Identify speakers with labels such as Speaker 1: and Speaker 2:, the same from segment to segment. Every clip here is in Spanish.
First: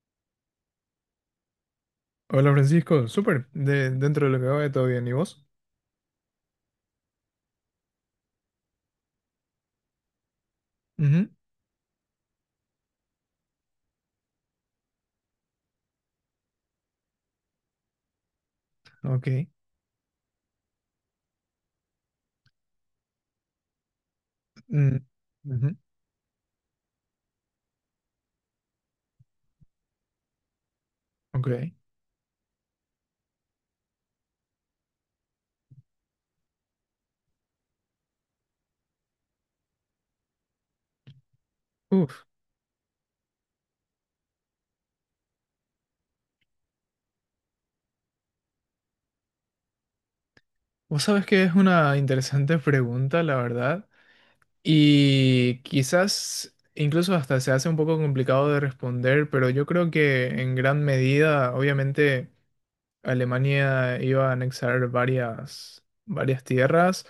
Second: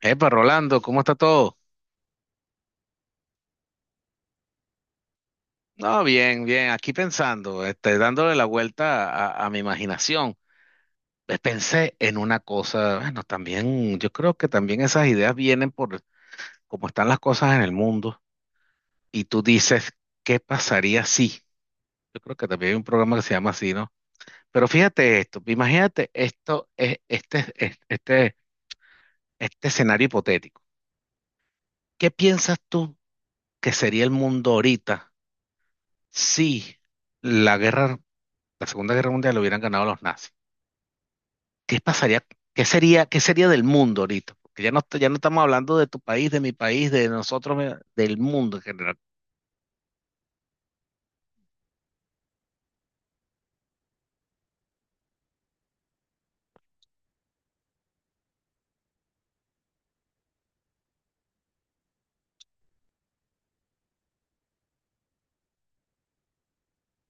Speaker 1: Epa, Rolando, ¿cómo está todo?
Speaker 2: Hola Francisco, súper, dentro de lo que cabe todo bien, ¿y vos?
Speaker 1: No, bien, bien, aquí pensando, dándole la vuelta a mi imaginación.
Speaker 2: Ujú.
Speaker 1: Pues pensé en una cosa, bueno, también, yo creo que también esas ideas vienen por cómo están las cosas en el mundo. Y
Speaker 2: Ok.
Speaker 1: tú dices, ¿qué pasaría si? Yo creo que también hay un programa que se llama así, ¿no? Pero
Speaker 2: Mm.
Speaker 1: fíjate esto,
Speaker 2: Ujú.
Speaker 1: imagínate esto, este escenario hipotético.
Speaker 2: Ok.
Speaker 1: ¿Qué piensas tú que sería el mundo ahorita si la guerra la Segunda Guerra Mundial lo hubieran ganado los nazis? ¿Qué pasaría?
Speaker 2: Uf,
Speaker 1: Qué sería del mundo ahorita? Porque ya no estamos hablando de tu país, de mi país, de nosotros, del mundo en general.
Speaker 2: vos sabés que es una interesante pregunta, la verdad, y quizás incluso hasta se hace un poco complicado de responder, pero yo creo que en gran medida, obviamente, Alemania iba a anexar varias tierras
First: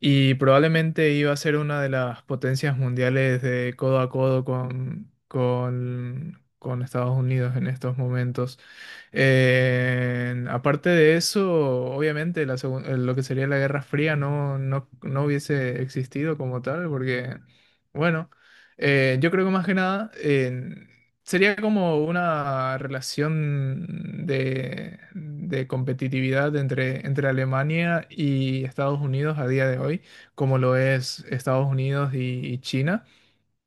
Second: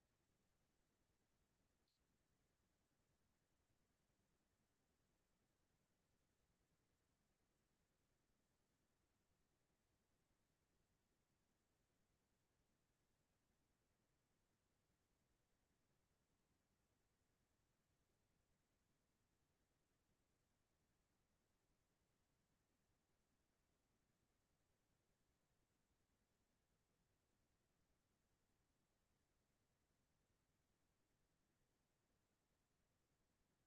Speaker 2: y probablemente iba a ser una de las potencias mundiales de codo a codo con Estados Unidos en estos momentos. Aparte de eso, obviamente lo que sería la Guerra Fría no hubiese existido como tal, porque, bueno, yo creo que más que nada sería como una relación de competitividad entre Alemania y Estados Unidos a día de hoy, como lo es Estados Unidos y China.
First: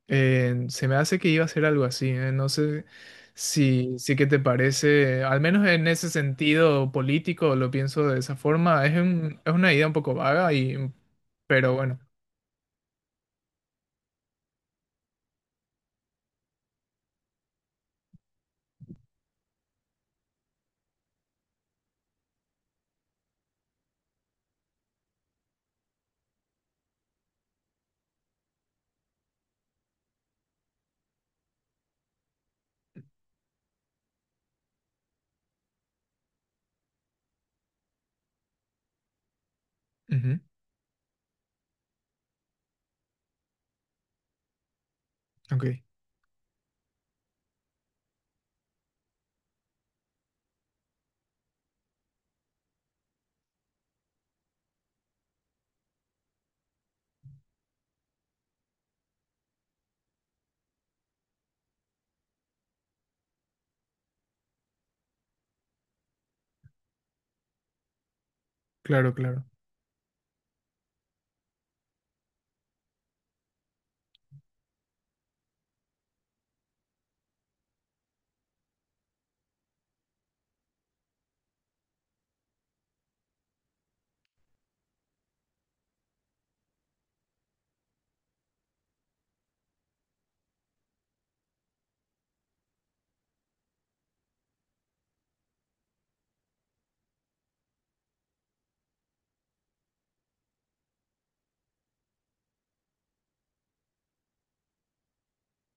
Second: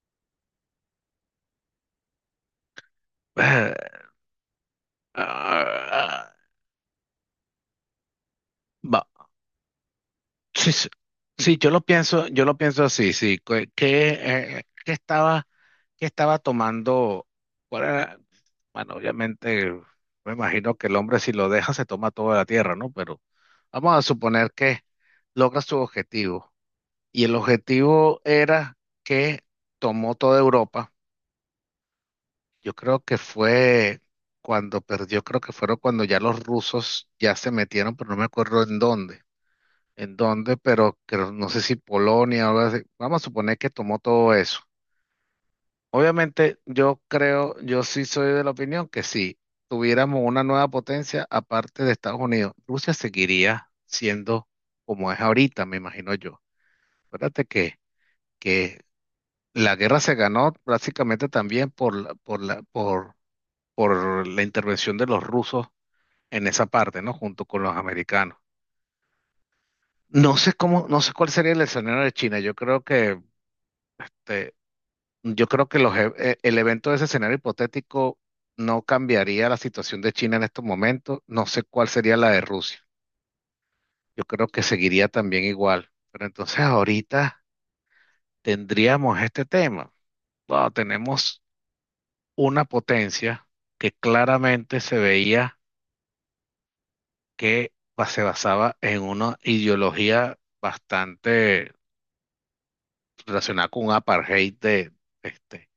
Speaker 2: Se me hace que iba a ser algo así, no sé si qué te parece, al
Speaker 1: Ah,
Speaker 2: menos en ese
Speaker 1: ah,
Speaker 2: sentido político lo pienso de esa forma.
Speaker 1: va,
Speaker 2: Es una idea un poco vaga
Speaker 1: sí, sí,
Speaker 2: y,
Speaker 1: sí,
Speaker 2: pero bueno.
Speaker 1: yo lo pienso así, sí. Eh, qué estaba, qué estaba tomando? ¿Cuál era? Bueno, obviamente, me imagino que el hombre si lo deja se toma toda la tierra, ¿no? Pero vamos a suponer que logra su objetivo. Y el objetivo era que tomó toda Europa. Yo creo que fue cuando perdió, creo que fueron cuando ya los rusos ya se metieron, pero no me acuerdo en dónde. En
Speaker 2: Ujú.
Speaker 1: dónde, pero no sé si Polonia o algo así. Vamos a suponer que tomó todo eso.
Speaker 2: Ok.
Speaker 1: Obviamente, yo sí soy de la opinión que si tuviéramos una nueva potencia aparte de Estados Unidos, Rusia seguiría siendo como es ahorita, me imagino yo. Acuérdate que que la guerra se ganó básicamente también por la intervención de los rusos en esa parte, ¿no? Junto con los americanos.
Speaker 2: Claro, claro.
Speaker 1: No sé cuál sería el escenario de China. Te- yo creo que el evento de ese escenario hipotético no cambiaría la situación de China en estos momentos. No sé cuál sería la de Rusia. Yo creo que seguiría también igual. Pero entonces ahorita tendríamos este tema. Wow, tenemos una potencia que claramente se veía que se basaba en una ideología bastante relacionada con un apartheid de, este,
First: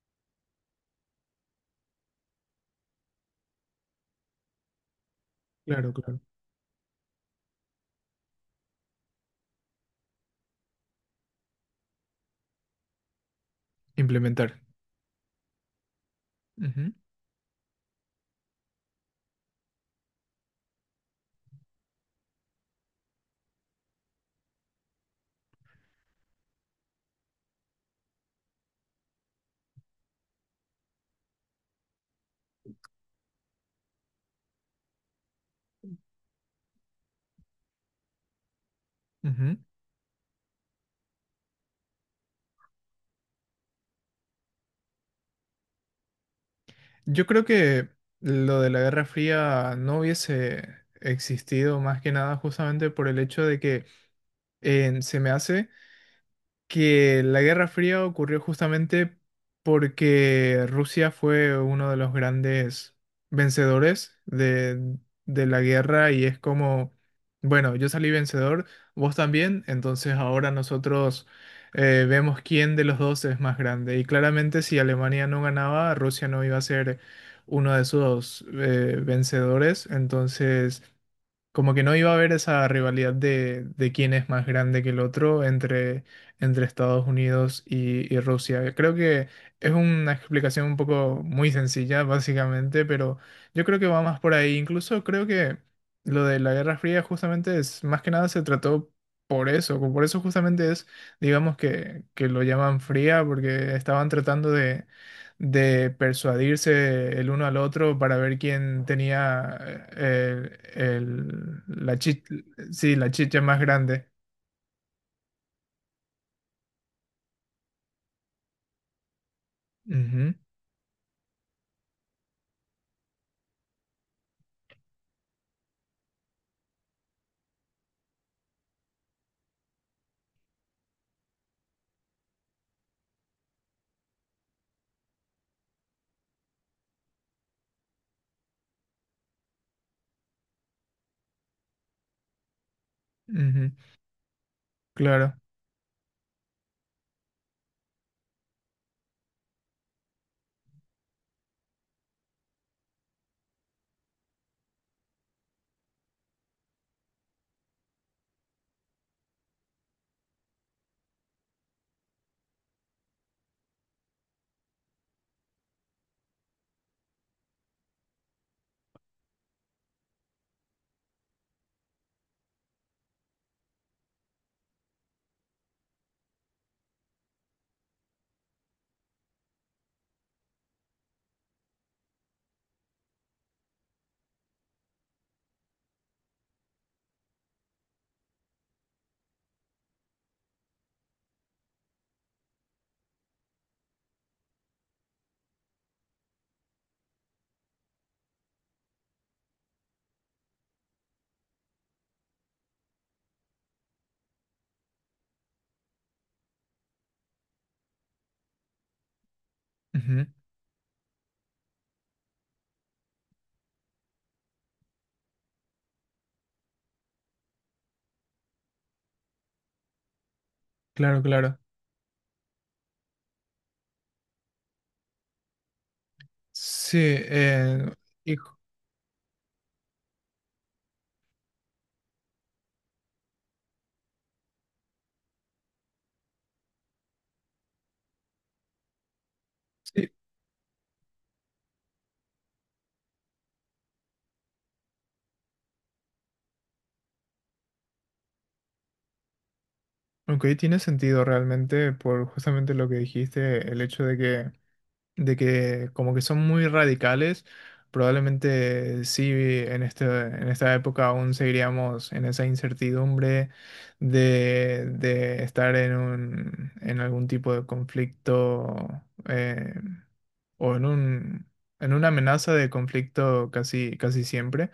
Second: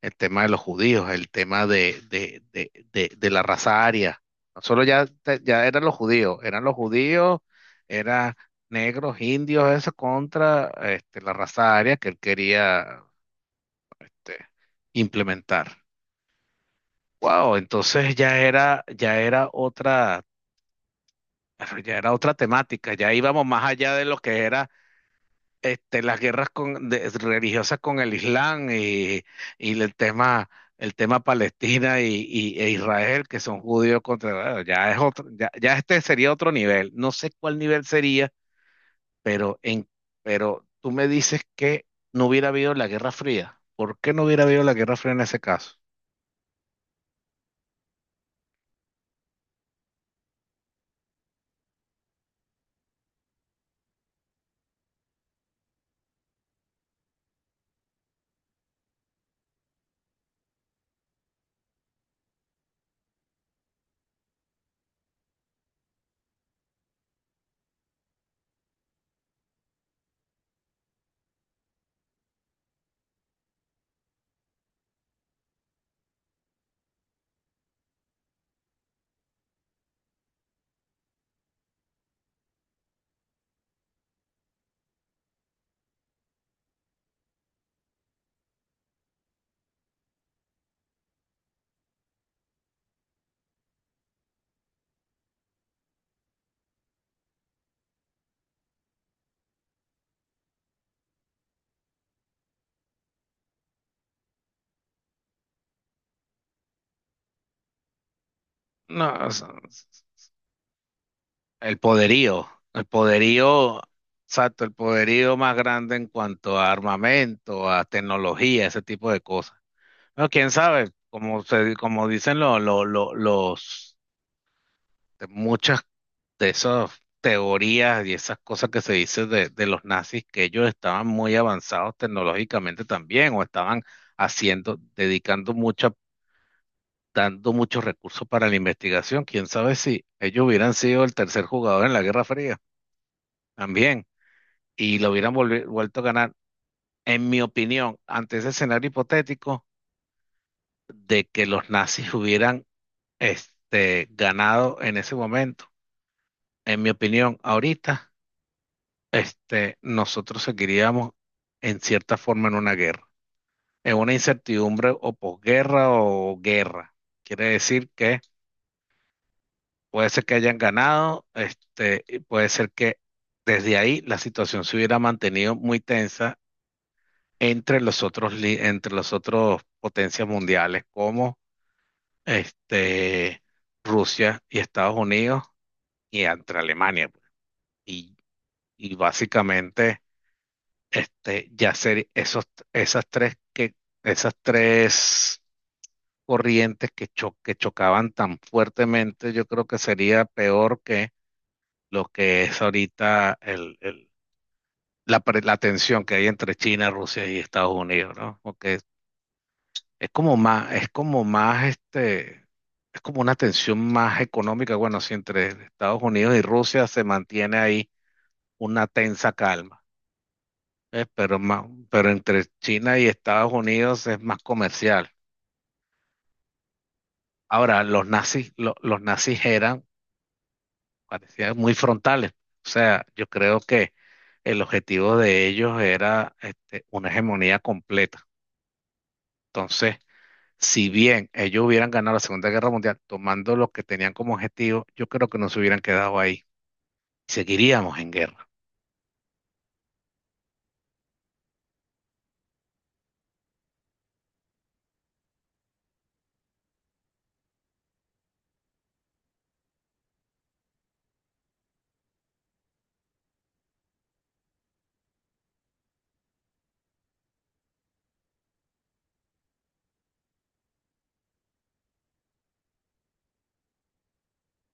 Speaker 1: el tema de los judíos, el tema de la raza aria. No solo ya, ya eran
Speaker 2: Claro,
Speaker 1: los
Speaker 2: claro.
Speaker 1: judíos, eran los judíos, eran negros, indios, eso contra, la raza aria que él quería, este,
Speaker 2: Implementar.
Speaker 1: implementar.
Speaker 2: Ujú,
Speaker 1: Wow, entonces ya era otra. Pero ya era otra temática, ya íbamos más allá de lo que era, las guerras religiosas con el Islam y, y el tema, el tema, Palestina y, e Israel, que son judíos contra, bueno, ya es otro, ya, ya sería otro nivel. No sé cuál nivel sería,
Speaker 2: ujú.
Speaker 1: pero pero tú me dices que no hubiera habido la Guerra Fría. ¿Por qué no hubiera habido la Guerra Fría en ese caso?
Speaker 2: Yo creo que lo de la Guerra Fría no hubiese existido más que nada justamente por el hecho de que se me hace que la Guerra Fría ocurrió justamente porque Rusia fue uno de los grandes vencedores de la guerra y es como, bueno, yo salí vencedor, vos también, entonces ahora nosotros vemos quién de los dos es más grande. Y claramente si Alemania no ganaba, Rusia no iba a ser uno de sus vencedores, entonces... Como que no iba a haber esa rivalidad de quién es más grande que el otro entre Estados Unidos y, Rusia. Creo que es una explicación un poco muy sencilla, básicamente, pero yo creo que va más por ahí. Incluso creo que lo de la Guerra Fría justamente es, más que nada se trató por eso. Por eso justamente es, digamos que lo llaman fría, porque estaban tratando de persuadirse el uno al otro para ver quién
Speaker 1: No, o sea,
Speaker 2: tenía eh, el-
Speaker 1: El
Speaker 2: la chi-
Speaker 1: poderío, el
Speaker 2: sí, la chicha más
Speaker 1: poderío,
Speaker 2: grande.
Speaker 1: exacto, el poderío más grande en cuanto a armamento, a tecnología, ese tipo de cosas. Bueno,
Speaker 2: Ujú,
Speaker 1: quién sabe, como dicen los, de muchas de esas teorías y esas cosas que se dice de los nazis, que ellos estaban muy avanzados tecnológicamente también, o estaban haciendo, dedicando mucha, dando muchos recursos para la investigación. Quién sabe si ellos hubieran sido el tercer jugador en la Guerra Fría
Speaker 2: ujú,
Speaker 1: también. Y lo hubieran
Speaker 2: claro,
Speaker 1: vuelto a ganar, en mi opinión, ante ese escenario hipotético de que los nazis hubieran, ganado en ese momento. En mi opinión, ahorita, nosotros seguiríamos en cierta forma en una guerra, en una incertidumbre o posguerra o guerra. Quiere decir que puede ser que hayan ganado, y puede ser que desde ahí la situación se hubiera mantenido muy tensa entre los otros, entre los otros potencias mundiales como, este, Rusia y Estados Unidos y entre Alemania, pues. Y, básicamente, este, ya ser esos, esas tres, que, esas tres corrientes que chocaban tan fuertemente, yo creo que sería peor que lo que es ahorita, la tensión que hay entre China, Rusia y Estados Unidos, ¿no? Porque Es
Speaker 2: ujú,
Speaker 1: como más, es como más, este, es como una tensión más económica. Bueno, si entre Estados Unidos y Rusia se mantiene ahí una tensa calma, ¿eh?
Speaker 2: claro,
Speaker 1: Pero
Speaker 2: claro.
Speaker 1: más, pero entre China y Estados Unidos es más comercial.
Speaker 2: Sí,
Speaker 1: Ahora,
Speaker 2: y ju-
Speaker 1: los nazis eran, parecían muy frontales. O sea, yo creo que el objetivo de ellos era, una hegemonía completa. Entonces,
Speaker 2: sí,
Speaker 1: si bien ellos hubieran ganado la Segunda Guerra Mundial tomando lo que tenían como objetivo, yo creo que no se hubieran quedado ahí. Seguiríamos en guerra.
Speaker 2: ok, tiene sentido realmente por justamente lo que dijiste, el hecho de que como que son muy radicales. Probablemente sí, en esta época aún seguiríamos en esa incertidumbre de estar en un, en algún tipo de conflicto eh, o en un, en una amenaza de conflicto casi, casi siempre.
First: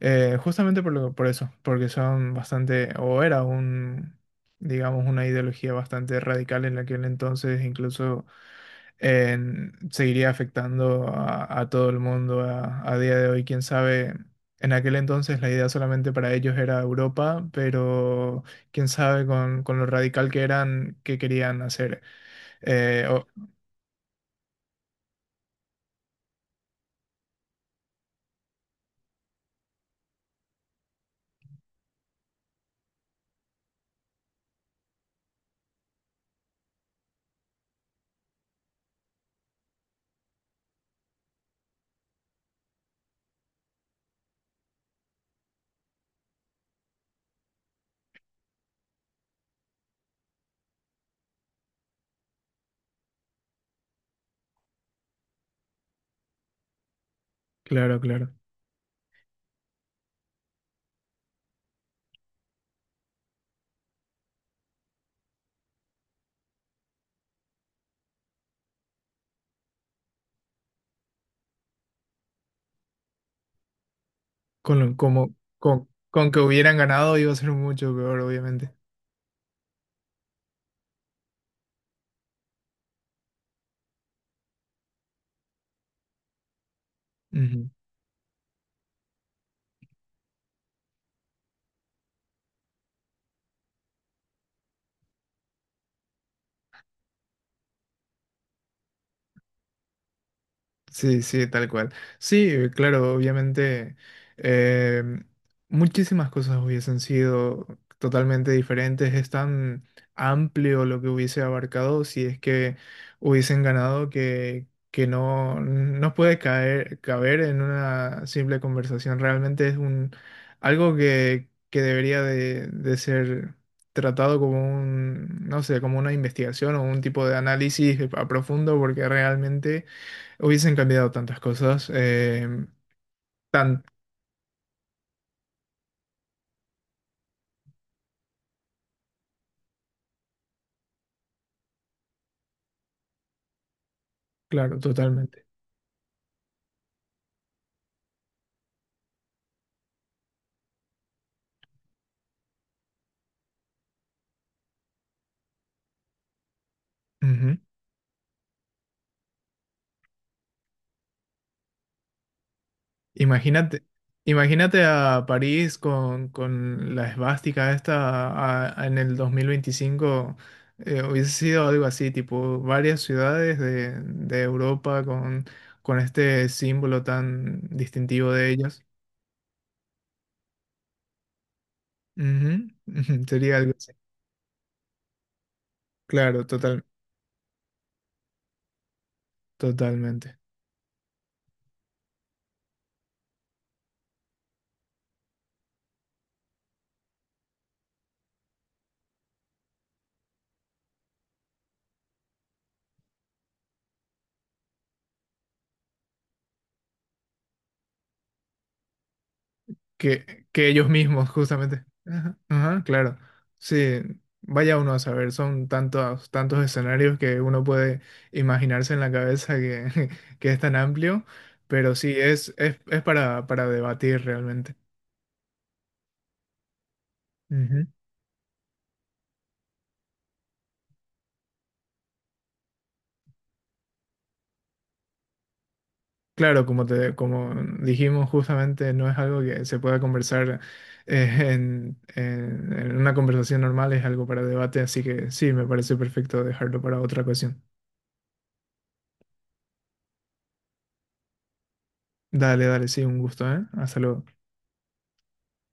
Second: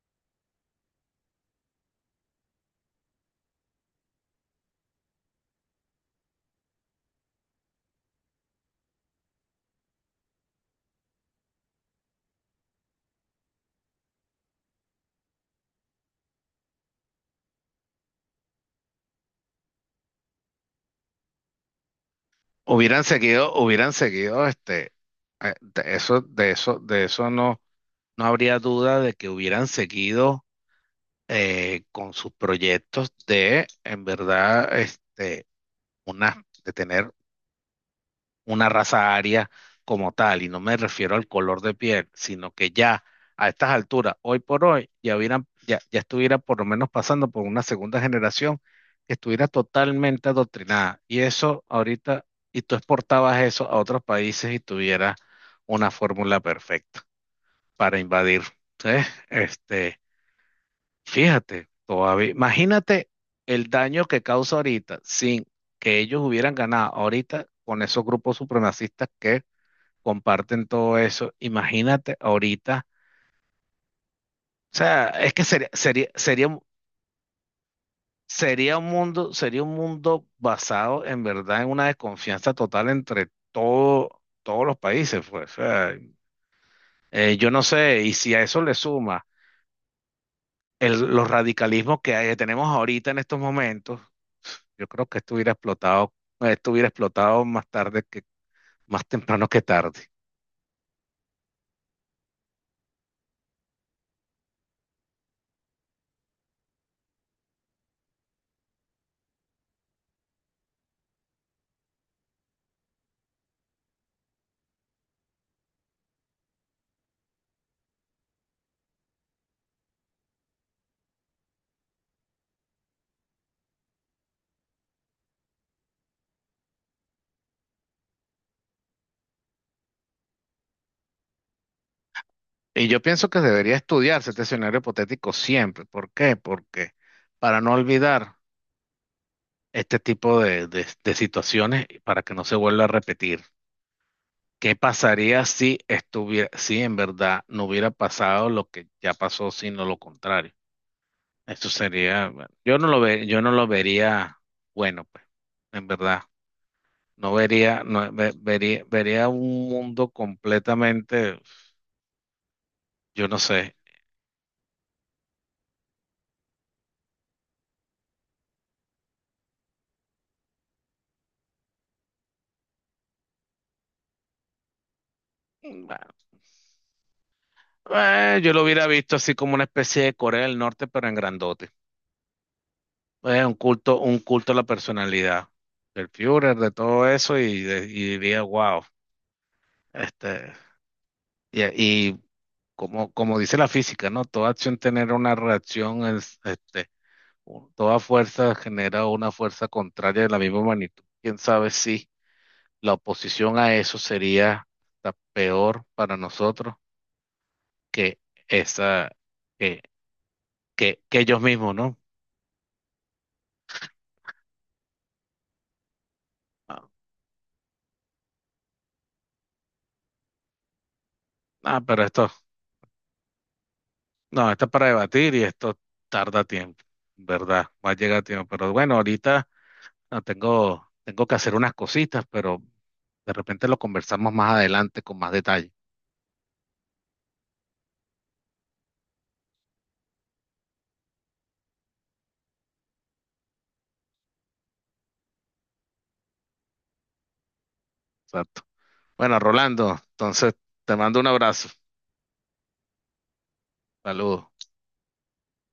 Speaker 2: Justamente por eso, porque son bastante, o era un, digamos, una ideología bastante radical en aquel entonces, incluso seguiría afectando a todo el mundo a día de hoy. Quién sabe, en aquel entonces la idea solamente para ellos era Europa, pero quién sabe con lo radical que eran, qué querían hacer.
Speaker 1: Hubieran
Speaker 2: Eh, o-
Speaker 1: seguido, hubieran seguido, de eso, de eso no, no habría duda de que hubieran seguido con sus proyectos de, en verdad, de tener una raza aria como tal, y no me refiero al color de piel, sino que ya a estas alturas, hoy por hoy, ya, ya estuviera por lo menos pasando por una segunda generación que estuviera totalmente adoctrinada. Y eso ahorita, y tú exportabas eso a otros países y tuviera una fórmula perfecta para
Speaker 2: claro, claro.
Speaker 1: invadir. ¿Sí? Este, fíjate, todavía, imagínate el daño que causa ahorita sin que ellos hubieran ganado ahorita con esos grupos supremacistas que comparten todo eso. Imagínate ahorita, o
Speaker 2: Con, lo-
Speaker 1: sea, es
Speaker 2: como,
Speaker 1: que sería, sería,
Speaker 2: con que
Speaker 1: sería, un-
Speaker 2: hubieran ganado iba a ser mucho peor, obviamente.
Speaker 1: sería un mundo, sería un mundo basado en verdad en una desconfianza total entre todos los países, pues. O sea, yo no sé, y si a eso le suma los radicalismos que tenemos ahorita en estos momentos, yo creo que esto hubiera explotado más temprano que tarde.
Speaker 2: Sí, sí, tal cual. Sí, claro, obviamente, em, muchísimas cosas hubiesen sido totalmente diferentes. Es tan amplio lo que hubiese abarcado si es que hubiesen ganado que, no puede caber en una simple conversación. Realmente es un, algo que debería de ser tratado como un, no sé, como una investigación o un tipo de análisis a profundo porque realmente hubiesen cambiado tantas cosas.
Speaker 1: Y yo pienso que debería
Speaker 2: Tan,
Speaker 1: estudiarse este escenario hipotético siempre. ¿Por qué? Porque para no olvidar este tipo de situaciones y para que no se vuelva a repetir. ¿Qué
Speaker 2: claro,
Speaker 1: pasaría
Speaker 2: totalmente.
Speaker 1: si si en verdad no hubiera pasado lo que ya pasó, sino lo contrario? Eso sería, bueno, yo no lo vería, bueno, pues, en verdad.
Speaker 2: Ujú.
Speaker 1: Vería un mundo completamente, yo no sé.
Speaker 2: Imagínate, imagínate a París con la esvástica esta en el 2025. Hubiese sido algo así, tipo varias ciudades de Europa
Speaker 1: Mm.
Speaker 2: con este símbolo tan distintivo de
Speaker 1: Yo lo
Speaker 2: ellos.
Speaker 1: hubiera visto así como una especie de Corea del Norte, pero en grandote.
Speaker 2: Ujú, ujú.
Speaker 1: Es
Speaker 2: Sería algo así.
Speaker 1: un culto a la personalidad del
Speaker 2: Claro,
Speaker 1: Führer, de
Speaker 2: total,
Speaker 1: todo eso, y, y diría, wow,
Speaker 2: totalmente.
Speaker 1: este, y, y como dice la física, ¿no? Toda acción genera una reacción, toda fuerza genera una fuerza contraria de la misma magnitud. ¿Quién sabe si la oposición a eso sería hasta peor para nosotros que esa, que,
Speaker 2: Que ellos
Speaker 1: que
Speaker 2: mismos,
Speaker 1: ellos mismos,
Speaker 2: justamente.
Speaker 1: no?
Speaker 2: Ajá, ajá, claro. Sí, vaya uno a saber, son tantos, tantos escenarios que uno puede imaginarse en la cabeza que, que es tan amplio,
Speaker 1: Ah,
Speaker 2: pero
Speaker 1: pero
Speaker 2: sí,
Speaker 1: esto,
Speaker 2: es para, debatir
Speaker 1: no, esto es
Speaker 2: realmente.
Speaker 1: para debatir y esto tarda tiempo, ¿verdad?
Speaker 2: Ujú.
Speaker 1: Va a llegar tiempo. Pero bueno, ahorita no, tengo que hacer unas cositas, pero de repente lo conversamos más adelante con más detalle.
Speaker 2: Claro, como te, como dijimos, justamente no es algo que se pueda conversar en una conversación normal, es algo para debate, así que sí, me parece perfecto dejarlo para otra ocasión.
Speaker 1: Exacto. Bueno, Rolando, entonces te mando un abrazo.
Speaker 2: Dale, dale, sí, un gusto, ¿eh? Hasta luego.
Speaker 1: Saludos.